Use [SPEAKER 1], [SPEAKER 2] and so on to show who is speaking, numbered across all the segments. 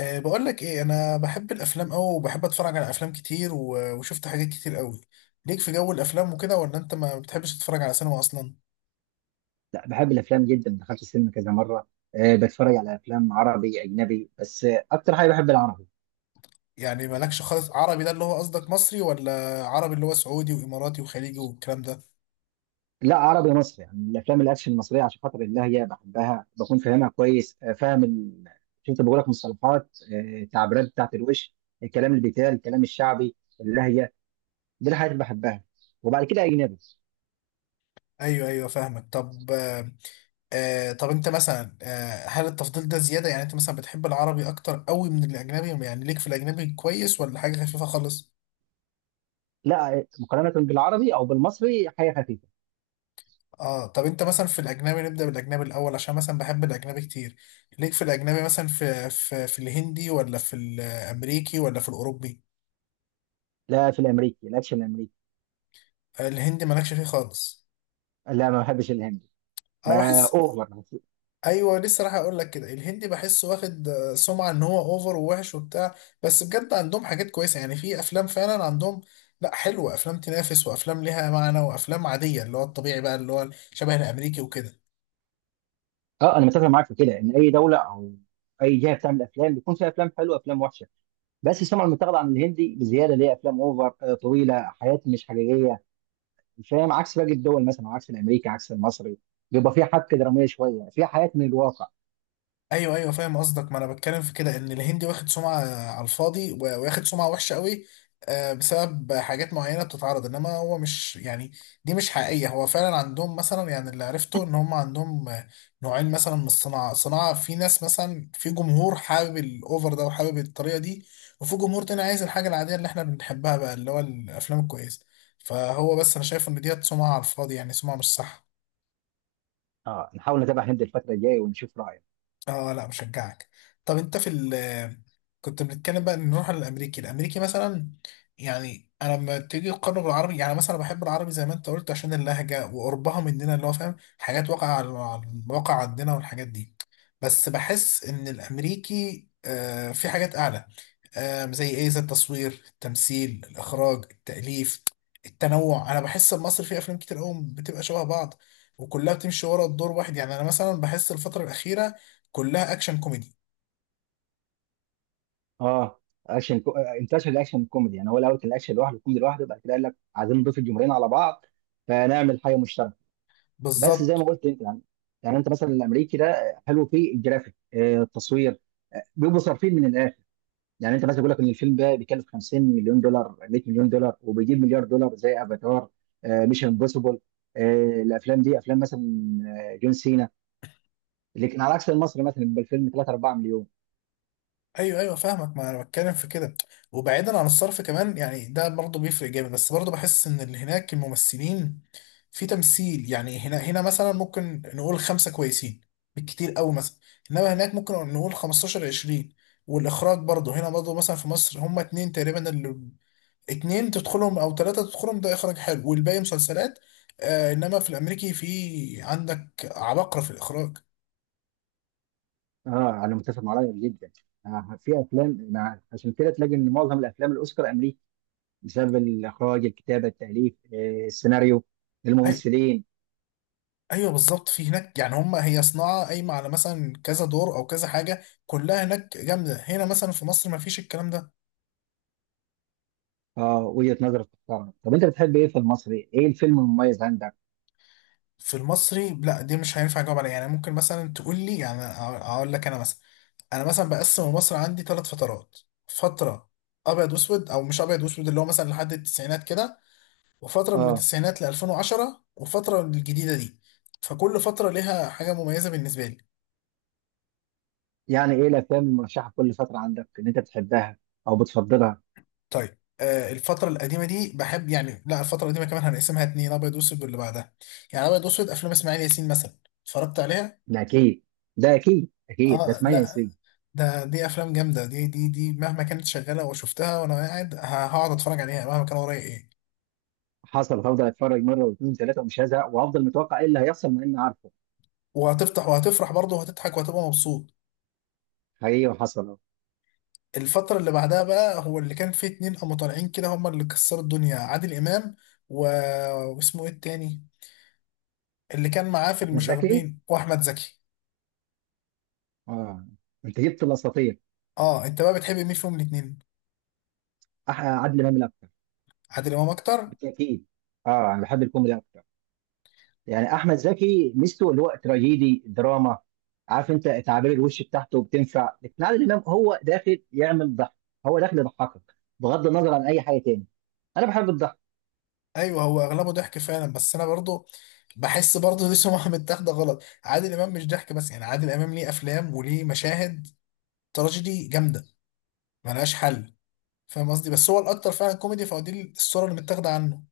[SPEAKER 1] أه بقول لك ايه، انا بحب الافلام قوي وبحب اتفرج على افلام كتير وشفت حاجات كتير قوي. ليك في جو الافلام وكده، ولا انت ما بتحبش تتفرج على سينما اصلا؟
[SPEAKER 2] لا، بحب الافلام جدا. دخلت السينما كذا مره. أه، بتفرج على افلام عربي اجنبي. بس اكتر حاجه بحب العربي.
[SPEAKER 1] يعني مالكش خالص عربي؟ ده اللي هو قصدك مصري، ولا عربي اللي هو سعودي واماراتي وخليجي والكلام ده؟
[SPEAKER 2] لا، عربي مصري، يعني الافلام الاكشن المصريه عشان خاطر الله هي بحبها، بكون فاهمها كويس، فاهم. شفت، بقول لك مصطلحات، تعبيرات بتاعت الوش، الكلام اللي بيتقال، الكلام الشعبي، اللهجه. دي الحاجات اللي بحبها، وبعد كده اجنبي.
[SPEAKER 1] ايوه ايوه فاهمك. طب أه، طب انت مثلا، هل التفضيل ده زيادة؟ يعني انت مثلا بتحب العربي اكتر قوي من الاجنبي، يعني ليك في الاجنبي كويس، ولا حاجة خفيفة خالص؟
[SPEAKER 2] لا، مقارنه بالعربي او بالمصري حاجه خفيفه.
[SPEAKER 1] اه طب انت مثلا في الاجنبي، نبدا بالاجنبي الاول عشان مثلا بحب الاجنبي كتير. ليك في الاجنبي مثلا في الهندي، ولا في الامريكي، ولا في الاوروبي؟
[SPEAKER 2] لا، في الامريكي الاكشن الامريكي.
[SPEAKER 1] الهندي مالكش فيه خالص؟
[SPEAKER 2] لا، ما بحبش الهندي،
[SPEAKER 1] انا
[SPEAKER 2] ما
[SPEAKER 1] بحس،
[SPEAKER 2] اوفر.
[SPEAKER 1] ايوه لسه راح اقول لك كده، الهندي بحسه واخد سمعه ان هو اوفر ووحش وبتاع. بس بجد عندهم حاجات كويسه، يعني في افلام فعلا عندهم. لا، حلوه افلام تنافس، وافلام ليها معنى، وافلام عاديه اللي هو الطبيعي بقى اللي هو شبه الامريكي وكده.
[SPEAKER 2] اه، انا متفق معاك في كده، ان اي دوله او اي جهه بتعمل افلام بيكون فيها افلام حلوه وافلام وحشه. بس السمعه المتاخده عن الهندي بزياده، ليه افلام اوفر، طويله، حياه مش حقيقيه. فاهم، عكس باقي الدول، مثلا عكس الامريكي، عكس المصري بيبقى فيها حبكه دراميه شويه، فيها حياه من الواقع.
[SPEAKER 1] ايوه ايوه فاهم قصدك، ما انا بتكلم في كده ان الهندي واخد سمعه على الفاضي واخد سمعه وحشه قوي بسبب حاجات معينه بتتعرض، انما هو مش يعني دي مش حقيقيه. هو فعلا عندهم مثلا، يعني اللي عرفته ان هم عندهم، نوعين مثلا من الصناعه. صناعه في ناس مثلا، في جمهور حابب الاوفر ده وحابب الطريقه دي، وفي جمهور تاني عايز الحاجه العاديه اللي احنا بنحبها بقى اللي هو الافلام الكويسه. فهو بس انا شايف ان ديت سمعه على الفاضي، يعني سمعه مش صح.
[SPEAKER 2] اه، نحاول نتابع هند الفتره الجايه ونشوف رايه.
[SPEAKER 1] اه لا مشجعك. طب انت في ال، كنت بنتكلم بقى، نروح على الامريكي. الامريكي مثلا، يعني انا لما تيجي تقارنه بالعربي، يعني مثلا بحب العربي زي ما انت قلت عشان اللهجه وقربها مننا اللي هو فاهم حاجات واقع على على الواقع عندنا والحاجات دي. بس بحس ان الامريكي آه في حاجات اعلى. زي ايه؟ زي التصوير، التمثيل، الاخراج، التاليف، التنوع. انا بحس إن مصر فيه افلام كتير قوي بتبقى شبه بعض، وكلها بتمشي ورا الدور واحد. يعني انا مثلا بحس الفتره الاخيره كلها اكشن كوميدي.
[SPEAKER 2] اه، اكشن كو... آه، انتشر الاكشن الكوميدي. يعني هو الاول كان الاكشن لوحده، الكوميدي لوحده، بعد كده قال لك عايزين نضيف الجمهورين على بعض، فنعمل حاجه مشتركه. بس زي
[SPEAKER 1] بالظبط.
[SPEAKER 2] ما قلت انت، يعني انت مثلا الامريكي ده حلو، فيه الجرافيك، التصوير، بيبقوا صارفين من الاخر. يعني انت مثلا بيقول لك ان الفيلم ده بيكلف 50 مليون دولار، 100 مليون دولار، وبيجيب مليار دولار، زي افاتار، ميشن امبوسيبل. الافلام دي افلام مثلا، جون سينا. لكن على عكس المصري مثلا بيبقى الفيلم 3 4 مليون.
[SPEAKER 1] ايوه ايوه فاهمك، ما انا بتكلم في كده. وبعيدا عن الصرف كمان، يعني ده برضه بيفرق جامد، بس برضه بحس ان اللي هناك الممثلين في تمثيل، يعني هنا مثلا ممكن نقول خمسه كويسين بالكتير قوي مثلا، انما هناك ممكن نقول 15 20. والاخراج برضه برضه مثلا في مصر هما اتنين تقريبا، اللي تدخلهم او ثلاثه تدخلهم ده اخراج حلو، والباقي مسلسلات. آه انما في الامريكي في عندك عباقرة في الاخراج.
[SPEAKER 2] اه، انا متفق معاك جدا. في افلام عشان كده تلاقي ان معظم الافلام الاوسكار امريكي، بسبب الاخراج، الكتابه، التاليف، السيناريو، الممثلين.
[SPEAKER 1] ايوه بالظبط، في هناك يعني هم، هي صناعه قايمه على مثلا كذا دور او كذا حاجه كلها هناك جامده، هنا مثلا في مصر ما فيش الكلام ده.
[SPEAKER 2] اه، وجهه نظرك تحترم. طب انت بتحب ايه في المصري؟ ايه الفيلم المميز عندك؟
[SPEAKER 1] في المصري لا دي مش هينفع اجاوب عليها، يعني ممكن مثلا تقول لي، يعني اقول لك انا مثلا بقسم مصر عندي ثلاث فترات. فتره ابيض واسود، او مش ابيض واسود اللي هو مثلا لحد التسعينات كده، وفتره من
[SPEAKER 2] اه،
[SPEAKER 1] التسعينات ل 2010، وفتره الجديده دي. فكل فتره ليها حاجه مميزه بالنسبه لي.
[SPEAKER 2] يعني ايه الافلام المرشحه كل فتره عندك ان انت بتحبها او بتفضلها؟
[SPEAKER 1] طيب الفترة القديمة دي بحب، يعني لا الفترة القديمة كمان هنقسمها اتنين: أبيض وأسود، واللي بعدها. يعني أبيض وأسود أفلام إسماعيل ياسين مثلا، اتفرجت عليها؟
[SPEAKER 2] ده اكيد. ده اكيد اكيد، ده
[SPEAKER 1] آه
[SPEAKER 2] اسمها
[SPEAKER 1] لا،
[SPEAKER 2] نسبيه.
[SPEAKER 1] دي أفلام جامدة، دي مهما كانت شغالة وشفتها وأنا قاعد، هقعد أتفرج عليها مهما كان ورايا إيه.
[SPEAKER 2] حصل، هفضل اتفرج مره واثنين وثلاثه ومش هزهق، وهفضل متوقع ايه اللي هيحصل مع اني عارفه.
[SPEAKER 1] وهتفتح وهتفرح برضه وهتضحك وهتبقى مبسوط.
[SPEAKER 2] حقيقي، وحصل اهو.
[SPEAKER 1] الفترة اللي بعدها بقى هو اللي كان فيه اتنين قاموا طالعين كده، هما اللي كسروا الدنيا: عادل إمام و... واسمه إيه التاني، اللي كان معاه في
[SPEAKER 2] احمد زكي.
[SPEAKER 1] المشاغبين، وأحمد زكي.
[SPEAKER 2] اه، انت جبت الاساطير.
[SPEAKER 1] اه انت بقى بتحب مين فيهم الاتنين؟
[SPEAKER 2] عادل امام الاكتر.
[SPEAKER 1] عادل امام اكتر.
[SPEAKER 2] بالتاكيد. اه، انا بحب الكوميدي اكتر. يعني احمد زكي ميزته اللي هو تراجيدي دراما، عارف انت، تعابير الوش بتاعته بتنفع. لكن عادل امام هو داخل يعمل ضحك، هو داخل يضحكك بغض النظر عن اي حاجه تاني. انا بحب الضحك.
[SPEAKER 1] ايوه هو اغلبه ضحك فعلا، بس انا برضو بحس برضو دي سمعه متاخده غلط. عادل امام مش ضحك بس، يعني عادل امام ليه افلام وليه مشاهد تراجيدي جامده ملهاش حل. فاهم قصدي؟ بس هو الاكتر فعلا كوميدي، فهو دي الصوره اللي متاخده عنه.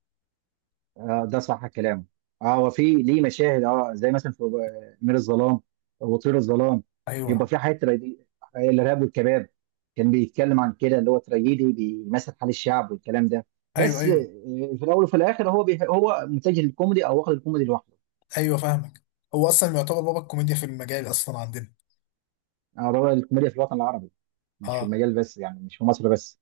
[SPEAKER 2] آه، ده صح كلامه. اه، هو في ليه مشاهد، اه زي مثلا في امير الظلام وطير الظلام، بيبقى
[SPEAKER 1] ايوه
[SPEAKER 2] في حاجات تراجيدي. الارهاب والكباب كان بيتكلم عن كده، اللي هو تراجيدي بيمثل حال الشعب والكلام ده.
[SPEAKER 1] ايوه
[SPEAKER 2] بس
[SPEAKER 1] ايوه
[SPEAKER 2] في الاول وفي الاخر هو هو متجه للكوميدي، او واخد الكوميدي لوحده.
[SPEAKER 1] ايوه فاهمك. هو اصلا يعتبر بابا الكوميديا في المجال اصلا عندنا.
[SPEAKER 2] اه، بابا الكوميديا في الوطن العربي، مش في
[SPEAKER 1] اه
[SPEAKER 2] المجال بس، يعني مش في مصر بس.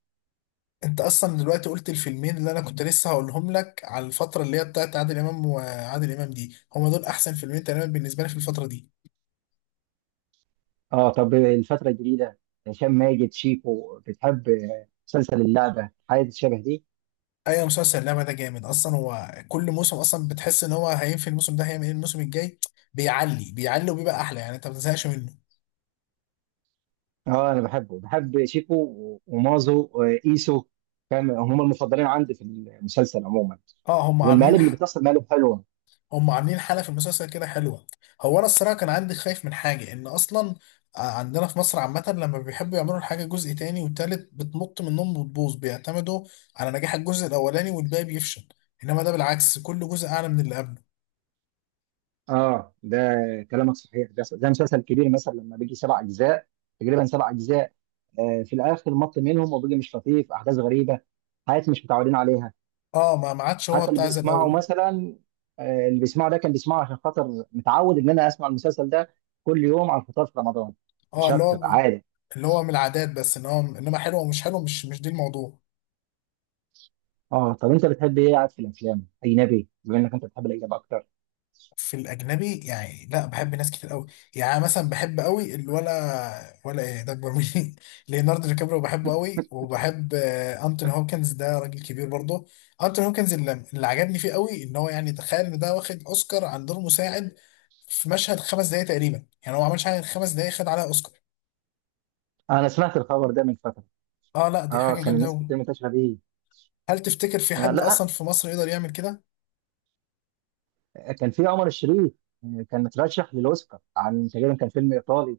[SPEAKER 1] انت اصلا دلوقتي قلت الفيلمين اللي انا كنت لسه هقولهم لك على الفتره اللي هي بتاعت عادل امام، وعادل امام دي هما دول احسن فيلمين تقريبا بالنسبه لي في الفتره دي.
[SPEAKER 2] اه، طب الفترة الجديدة، هشام ماجد شيكو، بتحب مسلسل اللعبة، حاجة شبه دي؟
[SPEAKER 1] ايوه مسلسل اللعبه ده جامد اصلا، هو كل موسم اصلا بتحس ان هو هينفي، الموسم ده هيعمل ايه الموسم الجاي. بيعلي وبيبقى احلى، يعني انت ما بتزهقش منه.
[SPEAKER 2] اه، انا بحبه. بحب شيكو ومازو وايسو، فاهم، هم المفضلين عندي في المسلسل عموما.
[SPEAKER 1] اه هم
[SPEAKER 2] والمقالب
[SPEAKER 1] عاملين
[SPEAKER 2] اللي بتحصل مقالب حلوه.
[SPEAKER 1] هم عاملين حاله في المسلسل كده حلوه. هو انا الصراحه كان عندي خايف من حاجه ان اصلا، عندنا في مصر عامه لما بيحبوا يعملوا الحاجه جزء تاني وتالت بتنط منهم وتبوظ، بيعتمدوا على نجاح الجزء الاولاني والباقي بيفشل. انما ده بالعكس، كل جزء اعلى من اللي قبله.
[SPEAKER 2] اه، ده كلامك صحيح. ده مسلسل كبير مثلا لما بيجي سبع اجزاء، تقريبا سبع اجزاء. في الاخر مط منهم وبيجي مش لطيف، احداث غريبه، حاجات مش متعودين عليها.
[SPEAKER 1] اه ما عادش هو
[SPEAKER 2] حتى اللي
[SPEAKER 1] بتاع زي
[SPEAKER 2] بيسمعه
[SPEAKER 1] الاول.
[SPEAKER 2] مثلا، اللي بيسمعه ده كان بيسمعه عشان خاطر متعود ان انا اسمع المسلسل ده كل يوم على الفطار في رمضان،
[SPEAKER 1] اه
[SPEAKER 2] مش
[SPEAKER 1] اللي
[SPEAKER 2] اكتر،
[SPEAKER 1] هو،
[SPEAKER 2] عادي.
[SPEAKER 1] اللي هو من العادات بس، ان هو انما حلو او مش حلو، مش دي الموضوع.
[SPEAKER 2] اه، طب انت بتحب ايه قاعد في الافلام اجنبي، بما انك انت بتحب الاجنبي اكتر؟
[SPEAKER 1] في الاجنبي يعني لا بحب ناس كتير قوي. يعني أنا مثلا بحب قوي الولا ولا ايه ده اكبر مني ليوناردو دي كابريو، بحبه قوي. وبحب انتوني هوكنز، ده راجل كبير برضه. انتوني هوكنز اللي عجبني فيه قوي ان هو، يعني تخيل ان ده واخد اوسكار عن دور مساعد في مشهد خمس دقايق تقريبا. يعني هو ما عملش حاجه غير خمس دقايق، خد عليها اوسكار.
[SPEAKER 2] انا سمعت الخبر ده من فتره.
[SPEAKER 1] اه لا دي
[SPEAKER 2] اه،
[SPEAKER 1] حاجه
[SPEAKER 2] كان
[SPEAKER 1] جامده
[SPEAKER 2] الناس
[SPEAKER 1] قوي.
[SPEAKER 2] كتير منتشره بيه.
[SPEAKER 1] هل تفتكر في
[SPEAKER 2] يعني
[SPEAKER 1] حد اصلا
[SPEAKER 2] لا،
[SPEAKER 1] في مصر يقدر يعمل كده؟
[SPEAKER 2] كان في عمر الشريف، كان مترشح للاوسكار عن تقريبا كان فيلم ايطالي،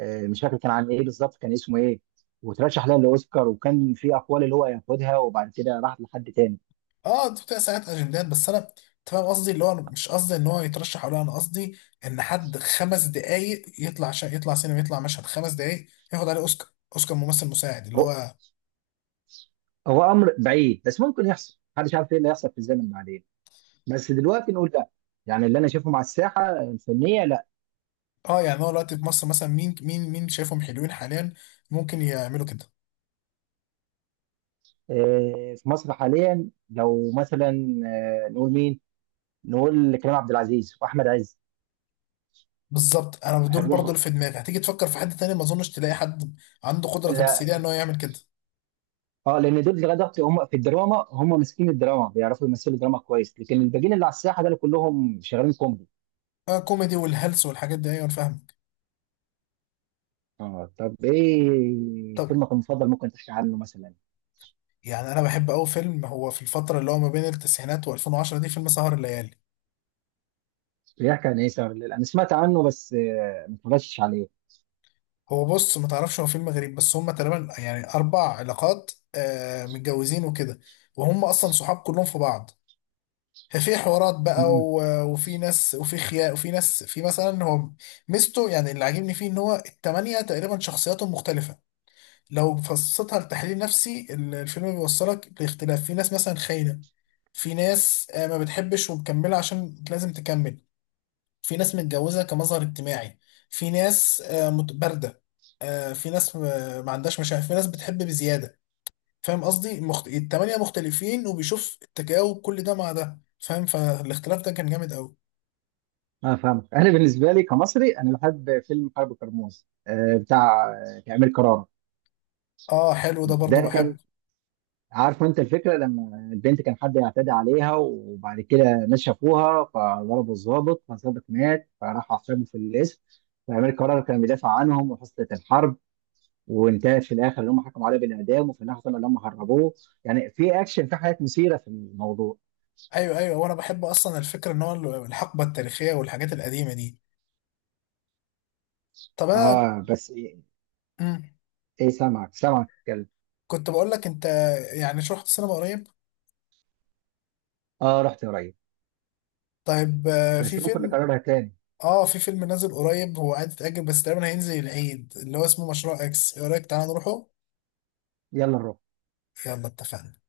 [SPEAKER 2] مش فاكر كان عن ايه بالظبط، كان اسمه ايه. وترشح لها للاوسكار، وكان في اقوال اللي هو ياخدها، وبعد كده راحت لحد تاني.
[SPEAKER 1] اه انت بتبقى ساعات اجندات، بس انا، انت فاهم قصدي اللي هو، أنا مش قصدي ان هو يترشح، ولا انا قصدي ان حد خمس دقايق يطلع يطلع سينما، يطلع مشهد خمس دقايق ياخد عليه اوسكار، اوسكار ممثل مساعد اللي
[SPEAKER 2] هو
[SPEAKER 1] هو.
[SPEAKER 2] هو امر بعيد بس ممكن يحصل، محدش عارف ايه اللي هيحصل في الزمن بعدين. بس دلوقتي نقول لا، يعني اللي انا شايفه مع الساحه الفنيه لا.
[SPEAKER 1] اه يعني هو دلوقتي في مصر مثلا مين شايفهم حلوين حاليا ممكن يعملوا كده؟
[SPEAKER 2] في مصر حاليا لو مثلا، نقول مين؟ نقول كريم عبد العزيز واحمد عز.
[SPEAKER 1] بالظبط انا دول برضه اللي
[SPEAKER 2] حلوها.
[SPEAKER 1] في دماغي. هتيجي تفكر في حد تاني ما اظنش تلاقي حد عنده قدرة
[SPEAKER 2] لا.
[SPEAKER 1] تمثيلية ان هو يعمل كده.
[SPEAKER 2] اه، لان دول لغايه دلوقتي هم في الدراما، هم ماسكين الدراما، بيعرفوا يمثلوا الدراما كويس. لكن الباقيين اللي على الساحه دول كلهم شغالين كوميدي.
[SPEAKER 1] اه كوميدي والهلس والحاجات دي، ايوه انا فاهمك.
[SPEAKER 2] اه، طب ايه
[SPEAKER 1] طب
[SPEAKER 2] فيلمك المفضل؟ ممكن تحكي عنه مثلا.
[SPEAKER 1] يعني انا بحب قوي فيلم، هو في الفترة اللي هو ما بين التسعينات و2010 دي، فيلم سهر الليالي.
[SPEAKER 2] بيحكي عن ايه؟ انا سمعت عنه، بس ما اتفرجتش عليه.
[SPEAKER 1] هو بص ما تعرفش، هو فين المغرب بس، هم تقريبا يعني اربع علاقات متجوزين وكده، وهم اصلا صحاب كلهم في بعض. ففي حوارات بقى وفي ناس وفي خيانة وفي ناس في مثلا. هو ميزته يعني اللي عاجبني فيه ان هو التمانية تقريبا شخصياتهم مختلفة. لو فصلتها لتحليل نفسي، الفيلم بيوصلك لاختلاف. في ناس مثلا خاينة، في ناس ما بتحبش ومكملة عشان لازم تكمل، في ناس متجوزة كمظهر اجتماعي، في ناس باردة، في ناس ما عندهاش مشاعر، في ناس بتحب بزيادة. فاهم قصدي؟ التمانية مختلفين، وبيشوف التجاوب كل ده مع ده، فاهم؟ فالاختلاف ده كان جامد قوي.
[SPEAKER 2] انا فاهمك. انا بالنسبه لي كمصري، انا بحب فيلم قلب كرموز، بتاع امير كرارة.
[SPEAKER 1] اه حلو ده برضو
[SPEAKER 2] ده كان،
[SPEAKER 1] بحبه.
[SPEAKER 2] عارف انت الفكره، لما البنت كان حد يعتدي عليها، وبعد كده ناس شافوها، فضربوا الضابط، فالضابط مات، فراح اعتقلوا في القسم. فامير كرارة كان بيدافع عنهم وحصلت الحرب، وانتهت في الاخر ان هم حكموا عليه بالاعدام، وفي الاخر طلعوا ان هم هربوه. يعني في اكشن، في حاجات مثيره في الموضوع.
[SPEAKER 1] ايوه ايوه، وانا بحب اصلا الفكرة ان هو الحقبة التاريخية والحاجات القديمة دي. طب انا
[SPEAKER 2] اه، بس ايه.
[SPEAKER 1] مم.
[SPEAKER 2] إيه، سامعك سامعك، اتكلم.
[SPEAKER 1] كنت بقول لك انت، يعني شو رحت السينما قريب؟
[SPEAKER 2] اه، رحت قريب.
[SPEAKER 1] طيب في
[SPEAKER 2] بس ممكن
[SPEAKER 1] فيلم،
[SPEAKER 2] نكررها تاني.
[SPEAKER 1] اه في فيلم نازل قريب، هو قاعد يتأجل بس تقريبا هينزل العيد، اللي هو اسمه مشروع اكس. ايه رأيك تعالى نروحه؟
[SPEAKER 2] يلا نروح.
[SPEAKER 1] يلا اتفقنا.